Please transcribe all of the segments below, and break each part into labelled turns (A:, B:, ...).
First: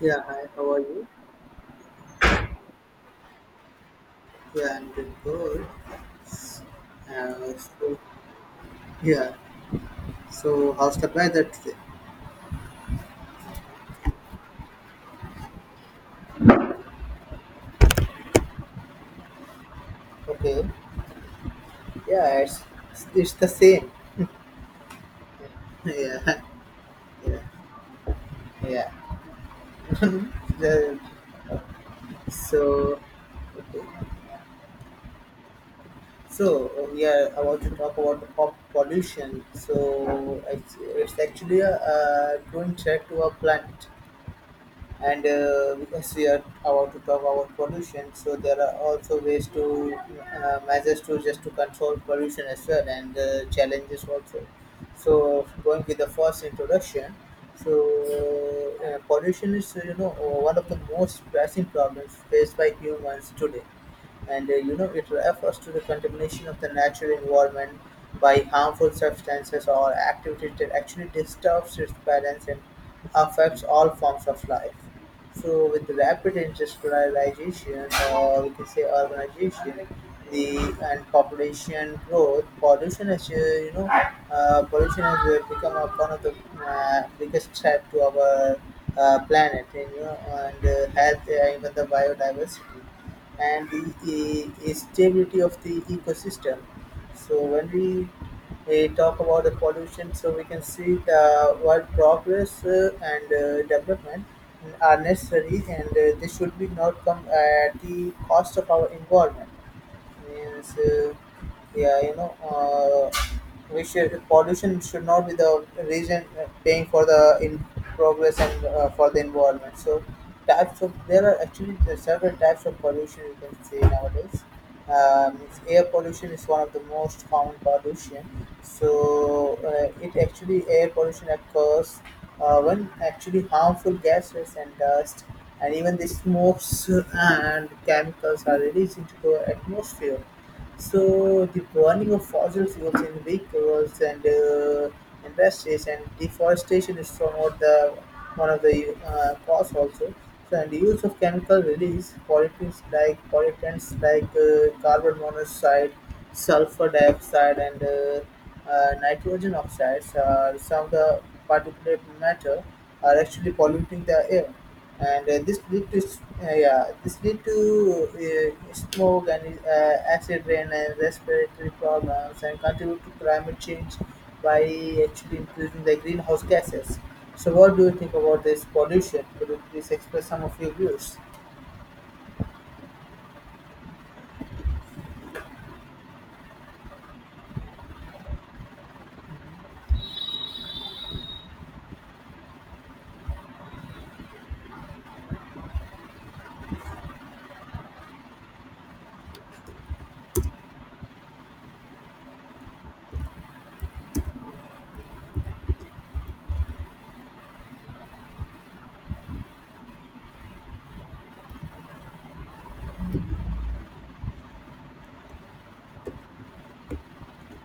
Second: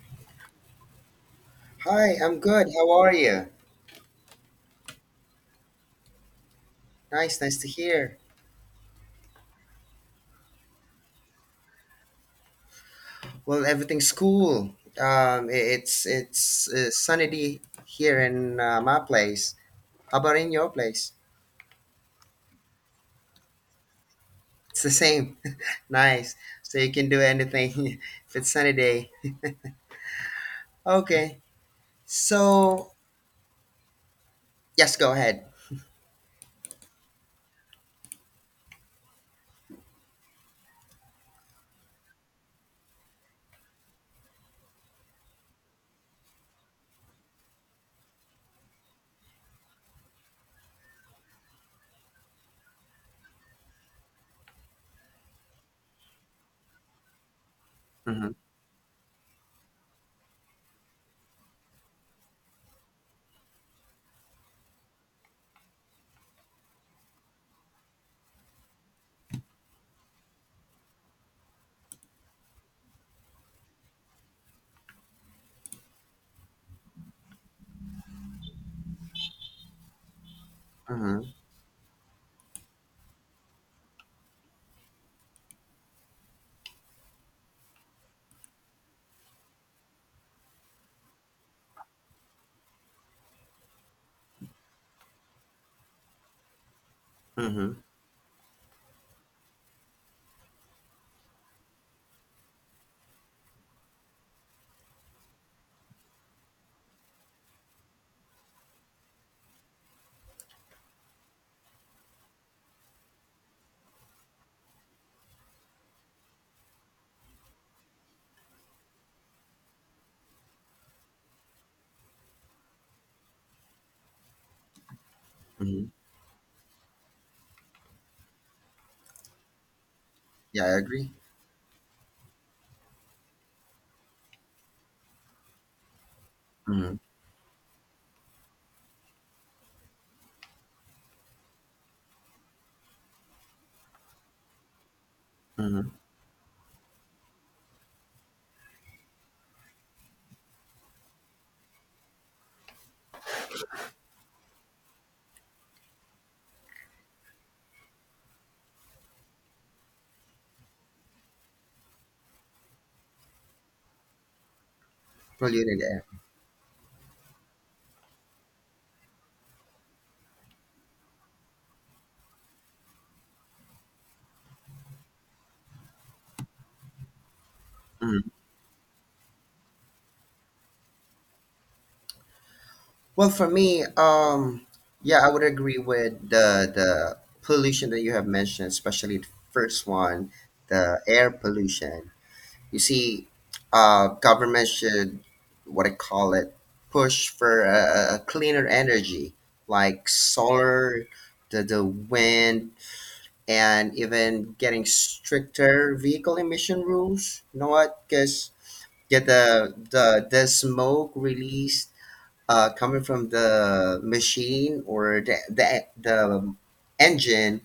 A: Yeah, hi, how are you?
B: Hi, I'm good. How are you?
A: Yeah, I'm doing good.
B: Nice,
A: Uh,
B: nice to
A: so,
B: hear.
A: yeah, so how's the weather today?
B: Well, everything's cool. It's sunny day here in my place. How about in
A: Okay,
B: your place?
A: yeah, it's the same.
B: It's the same.
A: Yeah,
B: nice. So you can do
A: yeah,
B: anything if it's sunny
A: yeah.
B: day.
A: The-
B: Okay. So
A: so, okay.
B: yes, go ahead.
A: So I want to talk about the pop pollution. So, it's actually a growing threat to our planet. And because we are about to talk about pollution, so there are also ways to measures to just to control pollution as well, and challenges also. So going with the first introduction,
B: Mm-hmm.
A: so pollution is one of the most pressing problems faced by humans today, and it refers to the contamination of the natural environment by harmful substances or activities that actually disturbs its balance and affects all forms of life. So with rapid industrialization, or we can say urbanization, the and
B: Mm-hmm.
A: population growth, pollution has become one of the biggest threat to our planet, and you know, and health, even the biodiversity and the stability of the ecosystem. So when
B: Mm-hmm.
A: we talk about the pollution, so we can see the what progress and development are necessary, and they should be not come at the cost of our environment, means yeah you know uh, we should pollution should not be the reason paying for the in progress and for the environment. So types of there are actually there are several types of pollution you can say nowadays. It's air
B: Mm-hmm.
A: pollution is one of the most common pollution. So it
B: Yeah,
A: actually
B: I
A: air
B: agree.
A: pollution occurs when actually harmful gases and dust and even the smokes
B: Mm-hmm.
A: and chemicals are released into the atmosphere. So the burning of fossil fuels in vehicles and industries
B: Mm-hmm.
A: and deforestation is from what the one of the cause also. So and the use of chemical release pollutants like carbon monoxide, Sulfur dioxide, and nitrogen oxides are some of the particulate matter are actually polluting the air, and
B: Well,
A: this lead to
B: air. Are
A: this lead to smoke and acid rain and respiratory problems and contribute to climate change by actually increasing the greenhouse gases. So, what do you think
B: there.
A: about this pollution? Could you please express some of your views?
B: Well, for me, yeah, I would agree with the pollution that you have mentioned, especially the first one, the air pollution. You see, government should, what I call it, push for a cleaner energy like solar, the wind, and even getting stricter vehicle emission rules. You know what? Because get the smoke released coming from the machine or the engine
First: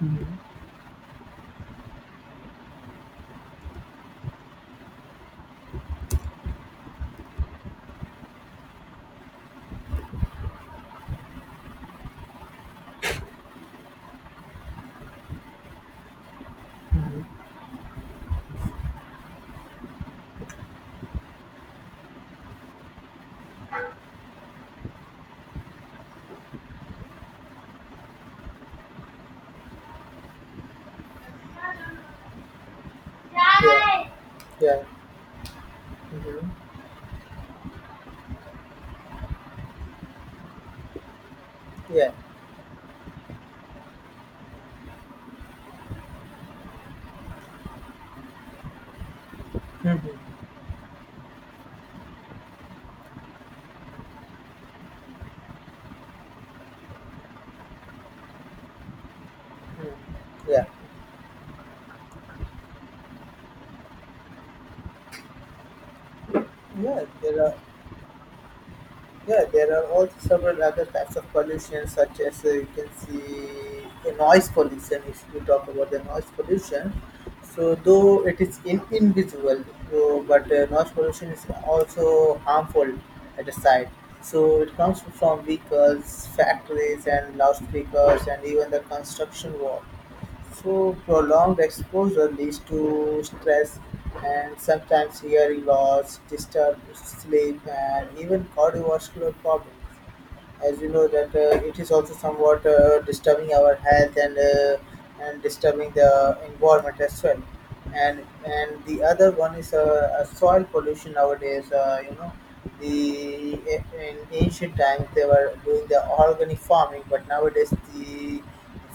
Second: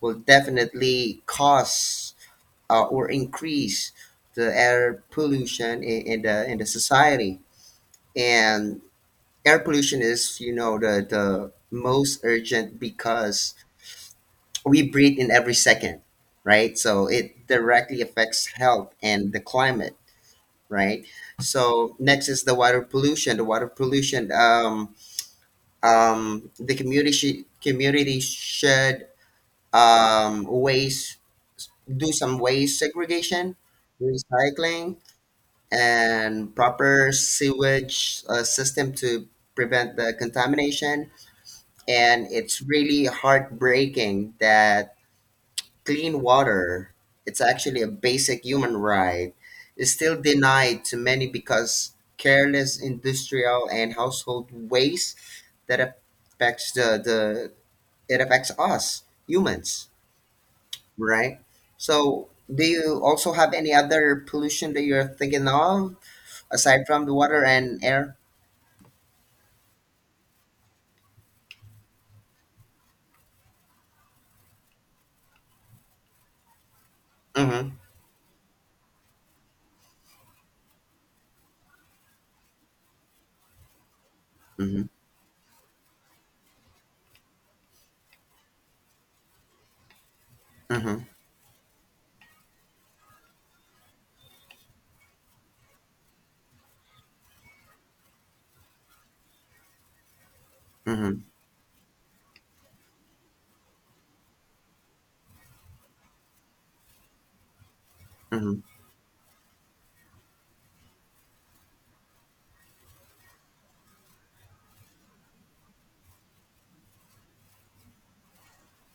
B: will definitely cause or increase the air pollution in the society. And air pollution is, you know, the most urgent, because we breathe in every second, right? So it directly affects health and the climate, right? So next is the water pollution. The water pollution. The community should, waste, do some waste segregation,
A: Yeah. Yeah.
B: recycling, and
A: Hmm.
B: proper sewage system to prevent the contamination.
A: Yeah.
B: And it's really heartbreaking that clean water, it's actually a basic human right, is still
A: Hmm.
B: denied to many because careless industrial and household waste that affects the it affects us humans,
A: Hmm. Yeah,
B: right? So, do you also have any other pollution that you're thinking of aside
A: yeah.
B: from the water
A: There are
B: and air?
A: Yeah, there are also several other types of pollution, such as you can see the noise pollution. If we talk about the noise pollution, so
B: Mm-hmm.
A: though it is invisible, so, but noise pollution is also harmful at the side. So it
B: Mm-hmm.
A: comes from vehicles, factories, and loudspeakers, and even the construction work. So
B: Mm-hmm.
A: prolonged exposure leads to stress and sometimes hearing loss, disturbed sleep, and even cardiovascular problems. As you know
B: Mm-hmm.
A: that it is also somewhat disturbing our health and and disturbing the environment as well. And
B: Mm-hmm.
A: and the other one is soil pollution nowadays. The in ancient times they were doing the organic farming, but nowadays the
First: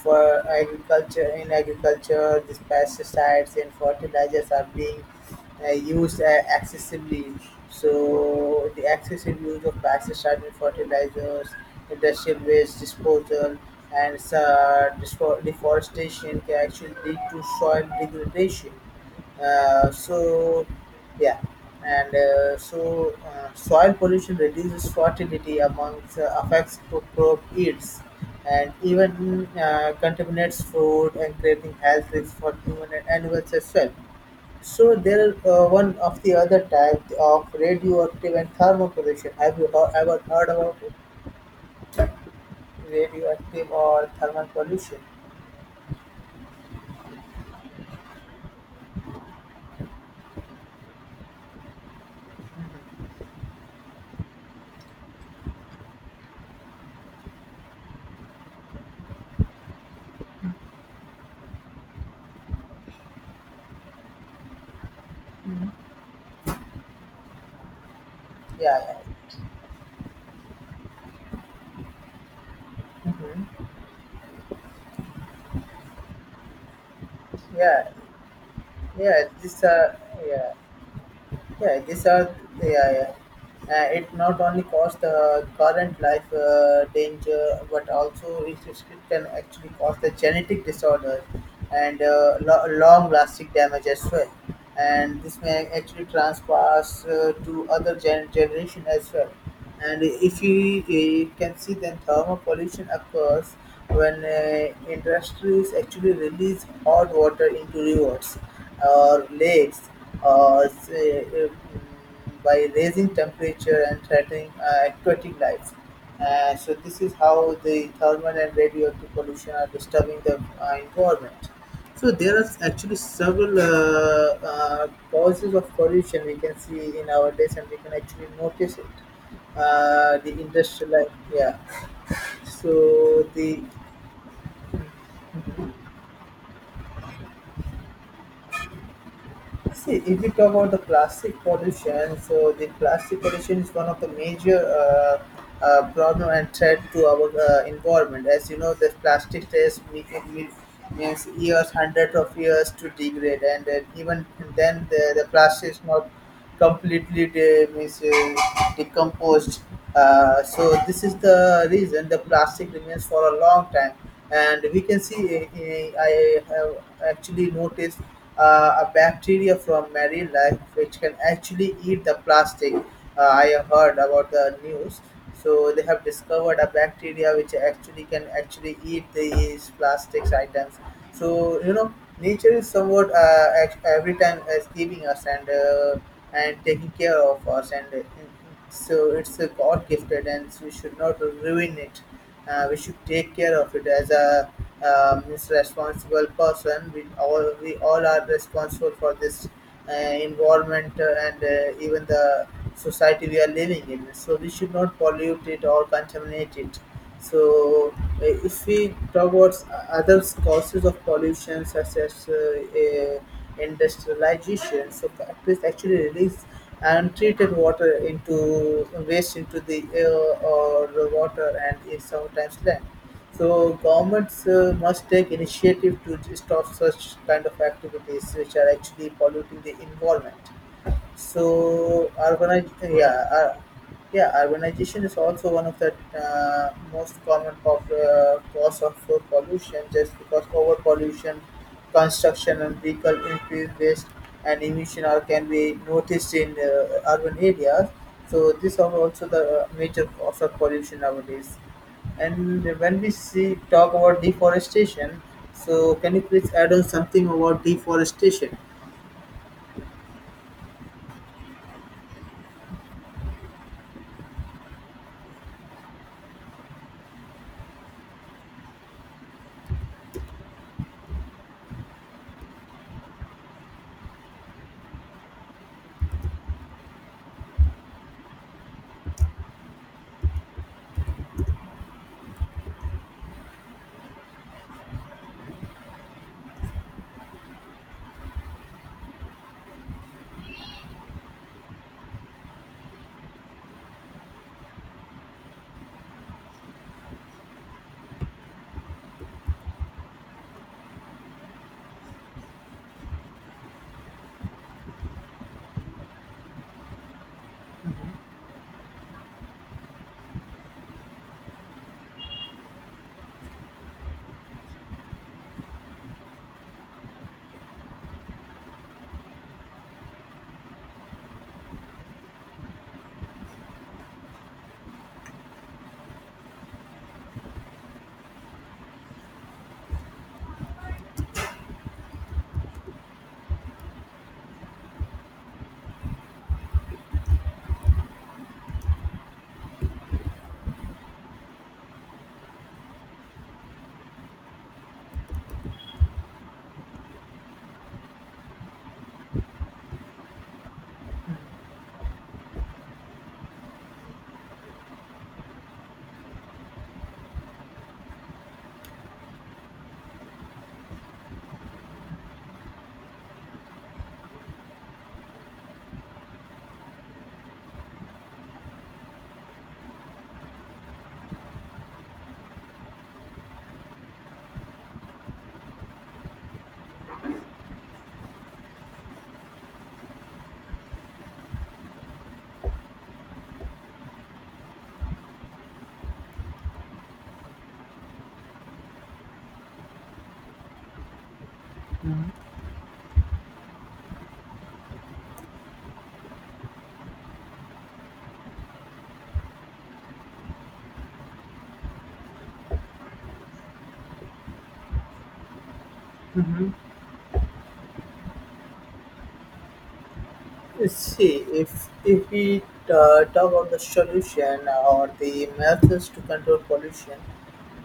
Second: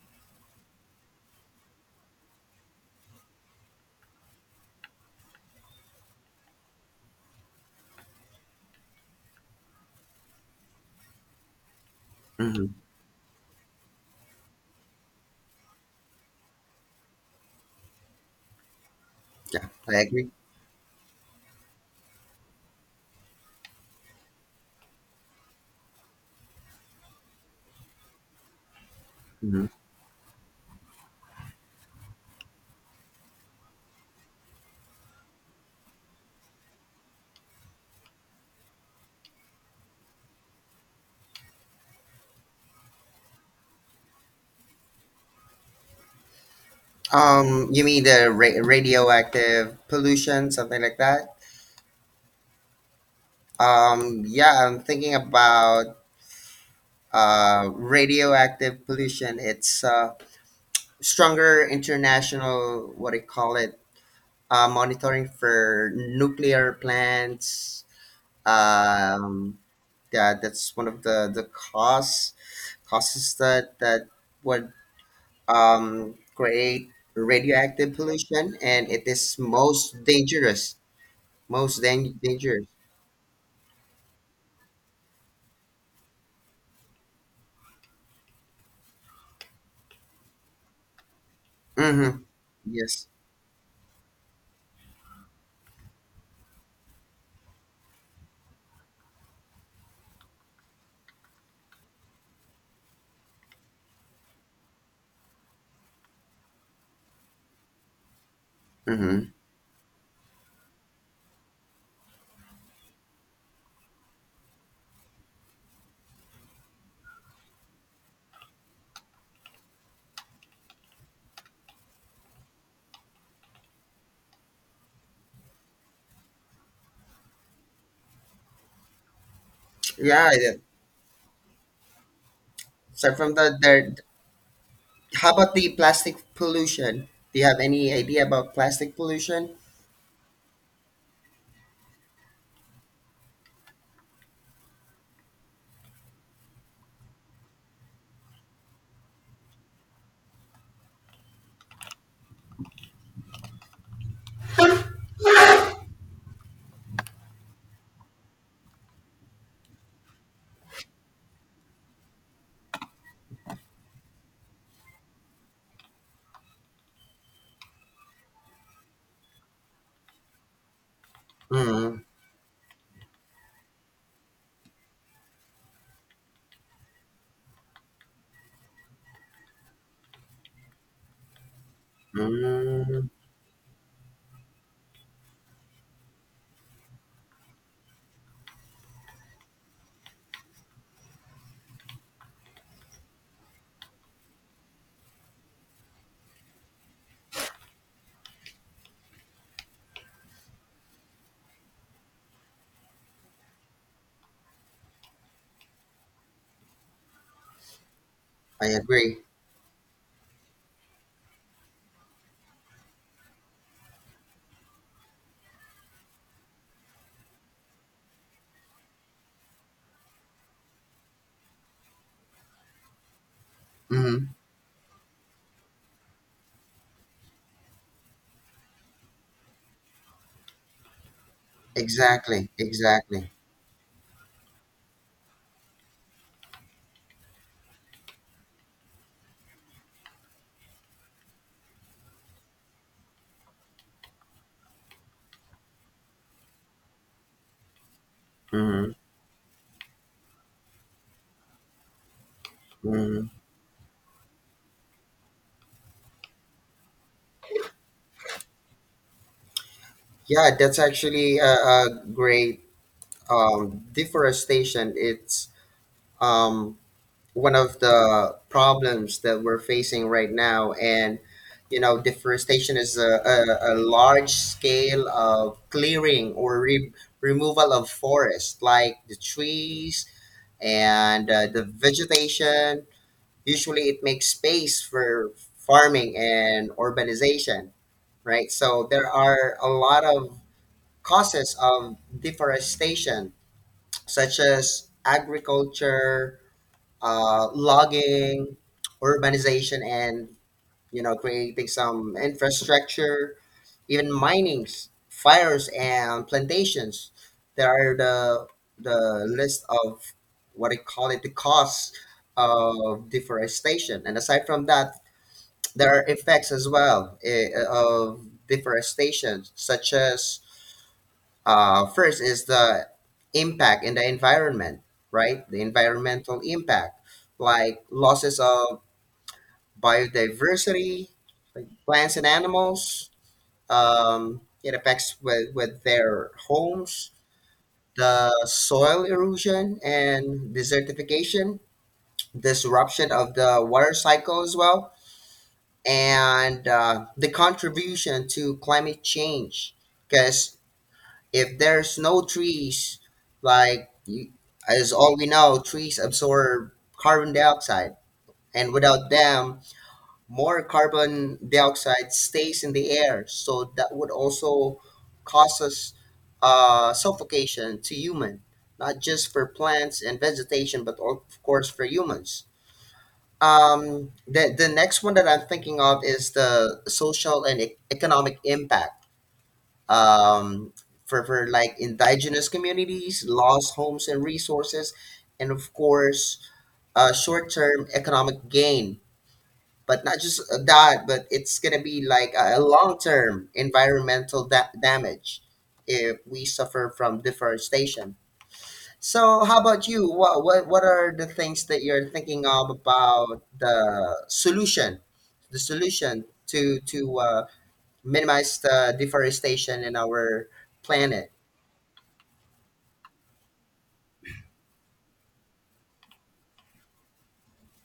A: in agriculture, these pesticides and fertilizers are being used excessively. So the excessive use of pesticides and fertilizers, industrial
B: Mm-hmm.
A: waste disposal, and deforestation can actually lead to soil degradation.
B: Yeah, I agree.
A: So, yeah, and so Soil pollution reduces fertility amongst affects crop yields and even
B: Mm-hmm.
A: contaminates food and creating health risks for human and animals as well. So there are one of the other type of radioactive and thermal pollution. Have you ever heard about it? Radioactive or thermal pollution?
B: You mean the radioactive pollution, something like that? Yeah, I'm thinking about radioactive pollution. It's stronger international, what do you call it? Monitoring for nuclear plants.
A: Yeah, yeah.
B: Um, yeah, that's one of the cause causes
A: Mhm.
B: that would, create
A: Yeah,
B: radioactive pollution, and it
A: yeah.
B: is
A: This,
B: most
A: yeah,
B: dangerous.
A: yeah. This are,
B: Dangerous.
A: Yeah, yeah. It not only caused the current life danger, but also it can actually cause the genetic disorder and
B: Mm-hmm.
A: uh, lo-
B: Yes.
A: long-lasting damage as well. And this may actually transpass to other generation as well. And if you can see, then thermal pollution occurs when industries actually release hot water into rivers or
B: Mm-hmm.
A: lakes or say, uh, by raising temperature and threatening aquatic life. So this is how the thermal and radioactive pollution are disturbing the environment. So there are actually several causes of pollution we can see in our days, and we can actually notice it
B: Yeah,
A: the
B: yeah.
A: industrial like yeah.
B: So
A: So
B: from the
A: the
B: there, how about the plastic pollution? Do you have any idea about plastic pollution?
A: see if we talk about the plastic pollution, so the plastic pollution is one of the major problem and threat to our environment. As you know, the plastic me- means years, hundreds of years to degrade, and then even then the plastic is not completely decomposed. So this is the reason the plastic remains for a long time, and we can see. I have actually noticed a bacteria from marine life which can actually
B: Mm-hmm.
A: eat the plastic. I have heard about the news. So they have discovered a bacteria which actually can actually eat these plastics items. So you know, nature is
B: mm
A: somewhat every time is giving us and and taking care of us, and so it's a god gifted, and so we should not ruin it. We should take care of it as a as responsible person. We all are responsible for this uh, environment, and even the society we are living in, so we should not pollute it or contaminate it. So, if
B: I
A: we
B: agree.
A: talk about other causes of pollution, such as industrialization, so factories actually release untreated water into waste into the air or the water and is sometimes land. So,
B: Mm-hmm.
A: governments must take initiative to stop such kind of activities which are actually polluting the environment. So
B: Exactly,
A: urbanization,
B: exactly.
A: yeah, urbanization is also one of the most common cause of pollution, just because overpollution, construction, and vehicle increase waste and emission are can be noticed in urban areas. So these are
B: hmm
A: also the major cause of pollution nowadays. And when we
B: hmm
A: see talk about deforestation, so can you please add on something about deforestation?
B: Yeah, that's actually a great, deforestation. It's, um, one of the problems that we're facing right now, and you know, deforestation is a large scale of clearing or removal of forest, like the trees and the vegetation. Usually, it makes space for farming and urbanization, right? So there are a lot of causes of deforestation, such as agriculture, logging, urbanization, and, you know, creating some infrastructure, even minings, fires, and plantations. There are the list of what I call it the costs of deforestation, and aside from that there are effects as well, eh, of deforestation, such as, first is the impact in the environment, right? The environmental impact, like losses of biodiversity, like plants and animals. It affects with their homes, the soil erosion and desertification, disruption of the water cycle as well, and the contribution to climate change. Because if there's no trees, like you, as all we know, trees absorb carbon dioxide, and without them, more carbon dioxide stays in the air. So that would also cause us, suffocation to human, not just for plants and vegetation, but of course for humans. The next one that I'm thinking of is the social and economic impact. Um, for like indigenous communities, lost homes and resources, and of course, short term economic gain. But not just that, but it's gonna be like
A: Mhm.
B: a long term environmental damage if we suffer from deforestation. So, how about you? What are the things that you're thinking of about the solution
A: Mhm.
B: to, minimize the deforestation in our planet?
A: See, if we talk of the solution or the methods to control pollution,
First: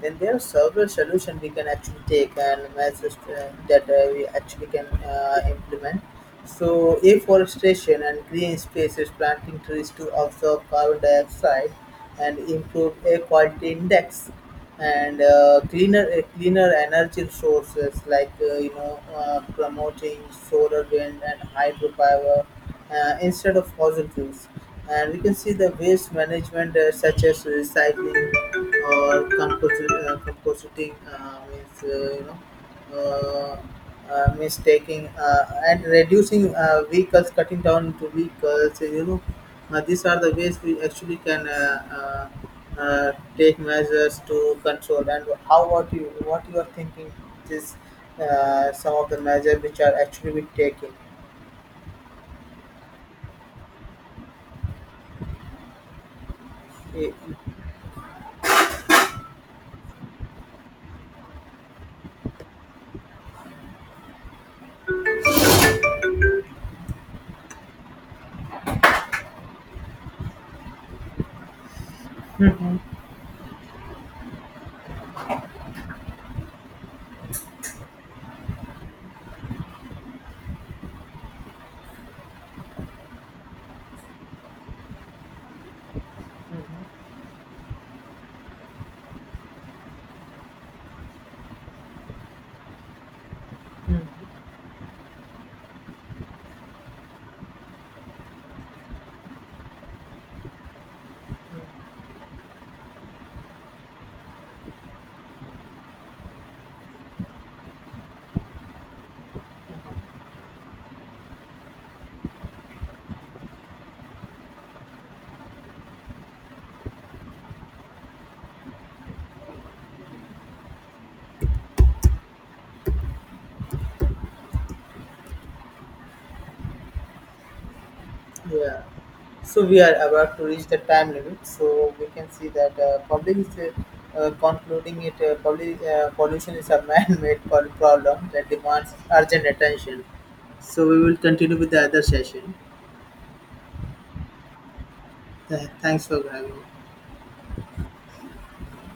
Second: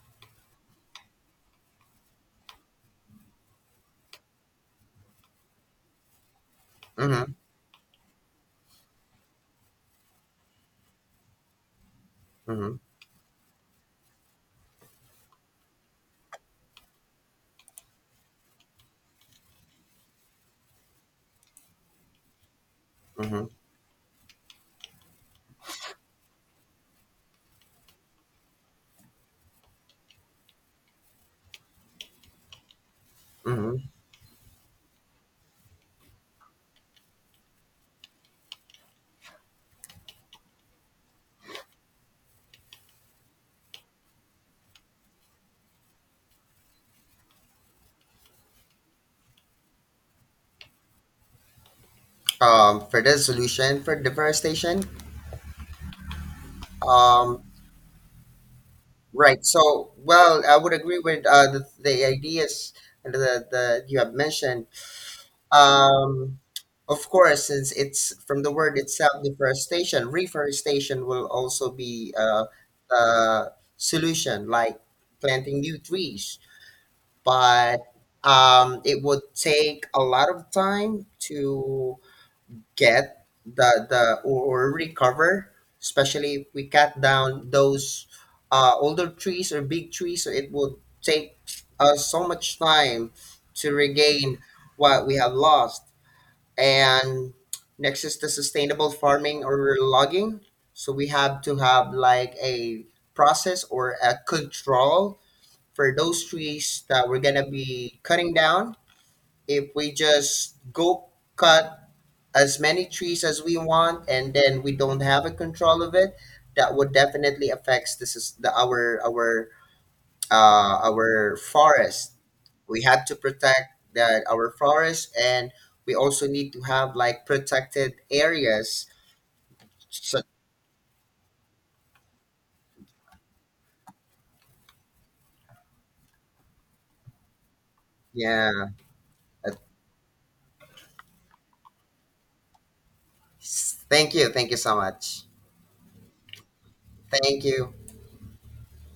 A: then there are several solutions we can actually take and measures that we actually can implement. So,
B: Mm-hmm,
A: afforestation and green spaces, planting trees to absorb carbon dioxide and
B: mm-hmm,
A: improve air quality index, and cleaner energy sources like promoting solar, wind, and hydropower
B: mm-hmm,
A: instead of fossil fuels. And we can see the waste management, such as recycling or compositing, means you know
B: mm-hmm.
A: means taking and reducing vehicles, cutting down to vehicles, you know. These are the ways we actually can take measures to control. And how what you are thinking is some of the measures which are actually we taking.
B: For the solution for deforestation,
A: Eh,
B: um, right? So, well, I would agree with the ideas and the you have mentioned. Um, of course, since it's from the word itself, deforestation, reforestation will also be a solution, like planting new trees. But, it would take a lot of time to get the or recover, especially if
A: mm,
B: we cut
A: mm,
B: down those older trees or big trees. So it would take us so much time to
A: mm.
B: regain what we have lost, and next is the sustainable farming or logging. So we have to have like a process or a control for those trees that we're going to be cutting down. If we just go cut as many trees as we want and then we don't have a control of it, that would definitely affects this is the our forest. We had to protect that our forest, and we also need to have like protected
A: Yeah.
B: areas.
A: So we are
B: So
A: about to reach the time limit. So we can see that public is concluding it. Public pollution is a man-made problem that
B: yeah,
A: demands urgent
B: uh,
A: attention. So we will continue with the other session.
B: thank you so much.
A: Thanks for having me.
B: Thank you.